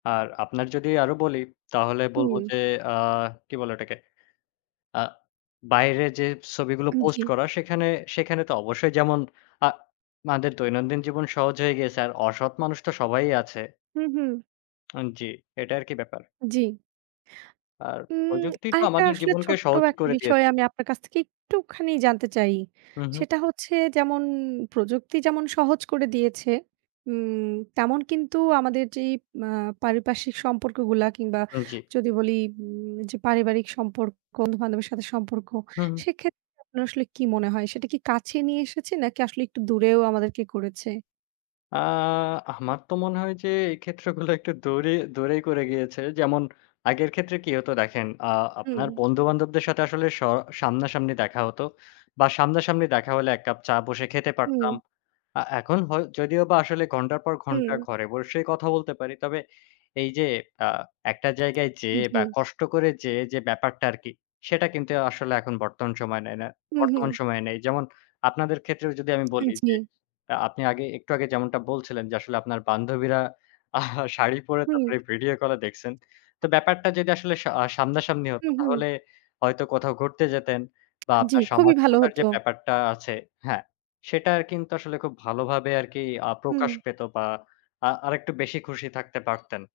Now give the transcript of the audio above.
আর আপনার যদি আরো বলি তাহলে বলব হুম। যে আ কি বলে ওটাকে? আ বাইরে যে ছবিগুলো উম পোস্ট জি। করা সেখানে সেখানে তো অবশ্যই যেমন আ আমাদের দৈনন্দিন জীবন সহজ হয়ে গিয়েছে আর অসৎ মানুষ তো সবাই আছে। হুম, হুম। উম জি, এটা আরকি ব্যাপার। জি। আর উম প্রযুক্তি তো আরেকটা আমাদের আসলে জীবনকে ছোট্ট সহজই একটা করে বিষয় দিয়েছে। আমি আপনার কাছ থেকে একটুখানি জানতে চাই। হুম, হুম। সেটা হচ্ছে যেমন প্রযুক্তি যেমন সহজ করে দিয়েছে উম তেমন কিন্তু আমাদের যেই আ পারিপার্শ্বিক সম্পর্কগুলা কিংবা উম জি। যদি বলি উম যে পারিবারিক সম্পর্ক, বন্ধু-বান্ধবের সাথে সম্পর্ক, হুম, হুম। সেক্ষেত্রে আপনার আসলে কী মনে হয়? সেটা কি কাছে নিয়ে এসেছে নাকি আসলে একটু দূরেও আমাদেরকে করেছে? আ আমার তো মনে হয় যে এই ক্ষেত্রগুলো একটু দূরে দূরেই করে গিয়েছে। যেমন আগের ক্ষেত্রে কি হতো দেখেন আ আপনার হুম। বন্ধু-বান্ধবদের সাথে আসলে স সামনাসামনি দেখা হত। বা সামনাসামনি দেখা হলে ১ কাপ চা বসে খেতে হুম। পারতাম আ এখন হ যদিওবা আসলে ঘন্টার পর ঘন্টা হুম। ঘরে বসে কথা বলতে পারি। তবে এই যে আ একটা জায়গায় উম যেয়ে জি। বা কষ্ট করে যেয়ে যে ব্যাপারটা আরকি সেটা কিন্তু আসলে এখন বর্তমান সময় নেয় না হুম, বর্তমান হুম। সময়ে নেই। যেমন আপনাদের ক্ষেত্রেও যদি আমি আ বলি যে জি। আ আপনি আগে একটু আগে যেমনটা বলছিলেন যে আসলে আপনার বান্ধবীরা শাড়ি পরে হুম। তারপরে ভিডিও কলে দেখছেন। তো ব্যাপারটা যদি আসলে স আ সামনাসামনি হত হুম, হুম। তাহলে হয়তো কোথাও ঘুরতে যেতেন বা জি, আপনার খুবই ভালো সামাজিকতার যে হতো। ব্যাপারটা আছে হ্যাঁ। সেটা কিন্তু আসলে খুব ভালোভাবে আরকি আ হুম। প্রকাশ পেত বা আ আরেকটু বেশি খুশি থাকতে পারতেন।